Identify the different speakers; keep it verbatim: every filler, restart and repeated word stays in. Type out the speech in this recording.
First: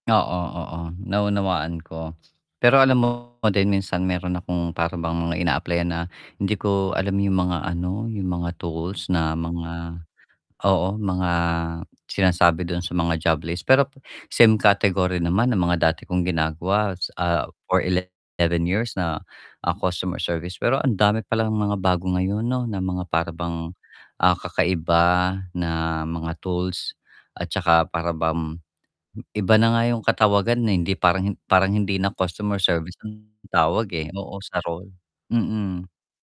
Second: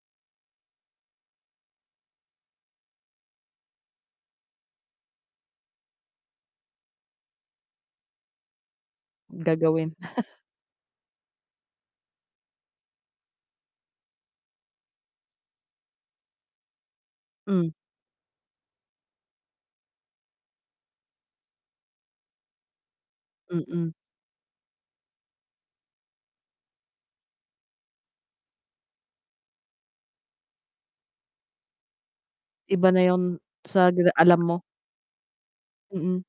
Speaker 1: Oo, oo, naunawaan ko. Pero alam mo din minsan meron akong para bang mga ina-apply-an na hindi ko alam yung mga ano, yung mga tools na
Speaker 2: Gagawin.
Speaker 1: mga oo, mga sinasabi dun sa mga job list, pero same category naman na mga dati kong ginagawa s ah,
Speaker 2: Hmm.
Speaker 1: for eleven years na, ah, customer service, pero ang dami pa lang mga bago ngayon 'no, na mga para bang,
Speaker 2: Mm.
Speaker 1: ah, kakaiba na mga tools at tsaka para bang iba na nga yung katawagan, eh, hindi parang parang hindi na customer service
Speaker 2: Iba na
Speaker 1: ang
Speaker 2: yung
Speaker 1: tawag,
Speaker 2: sa di
Speaker 1: eh. Oo,
Speaker 2: alam
Speaker 1: sa
Speaker 2: mo.
Speaker 1: role. Mm.
Speaker 2: Mm.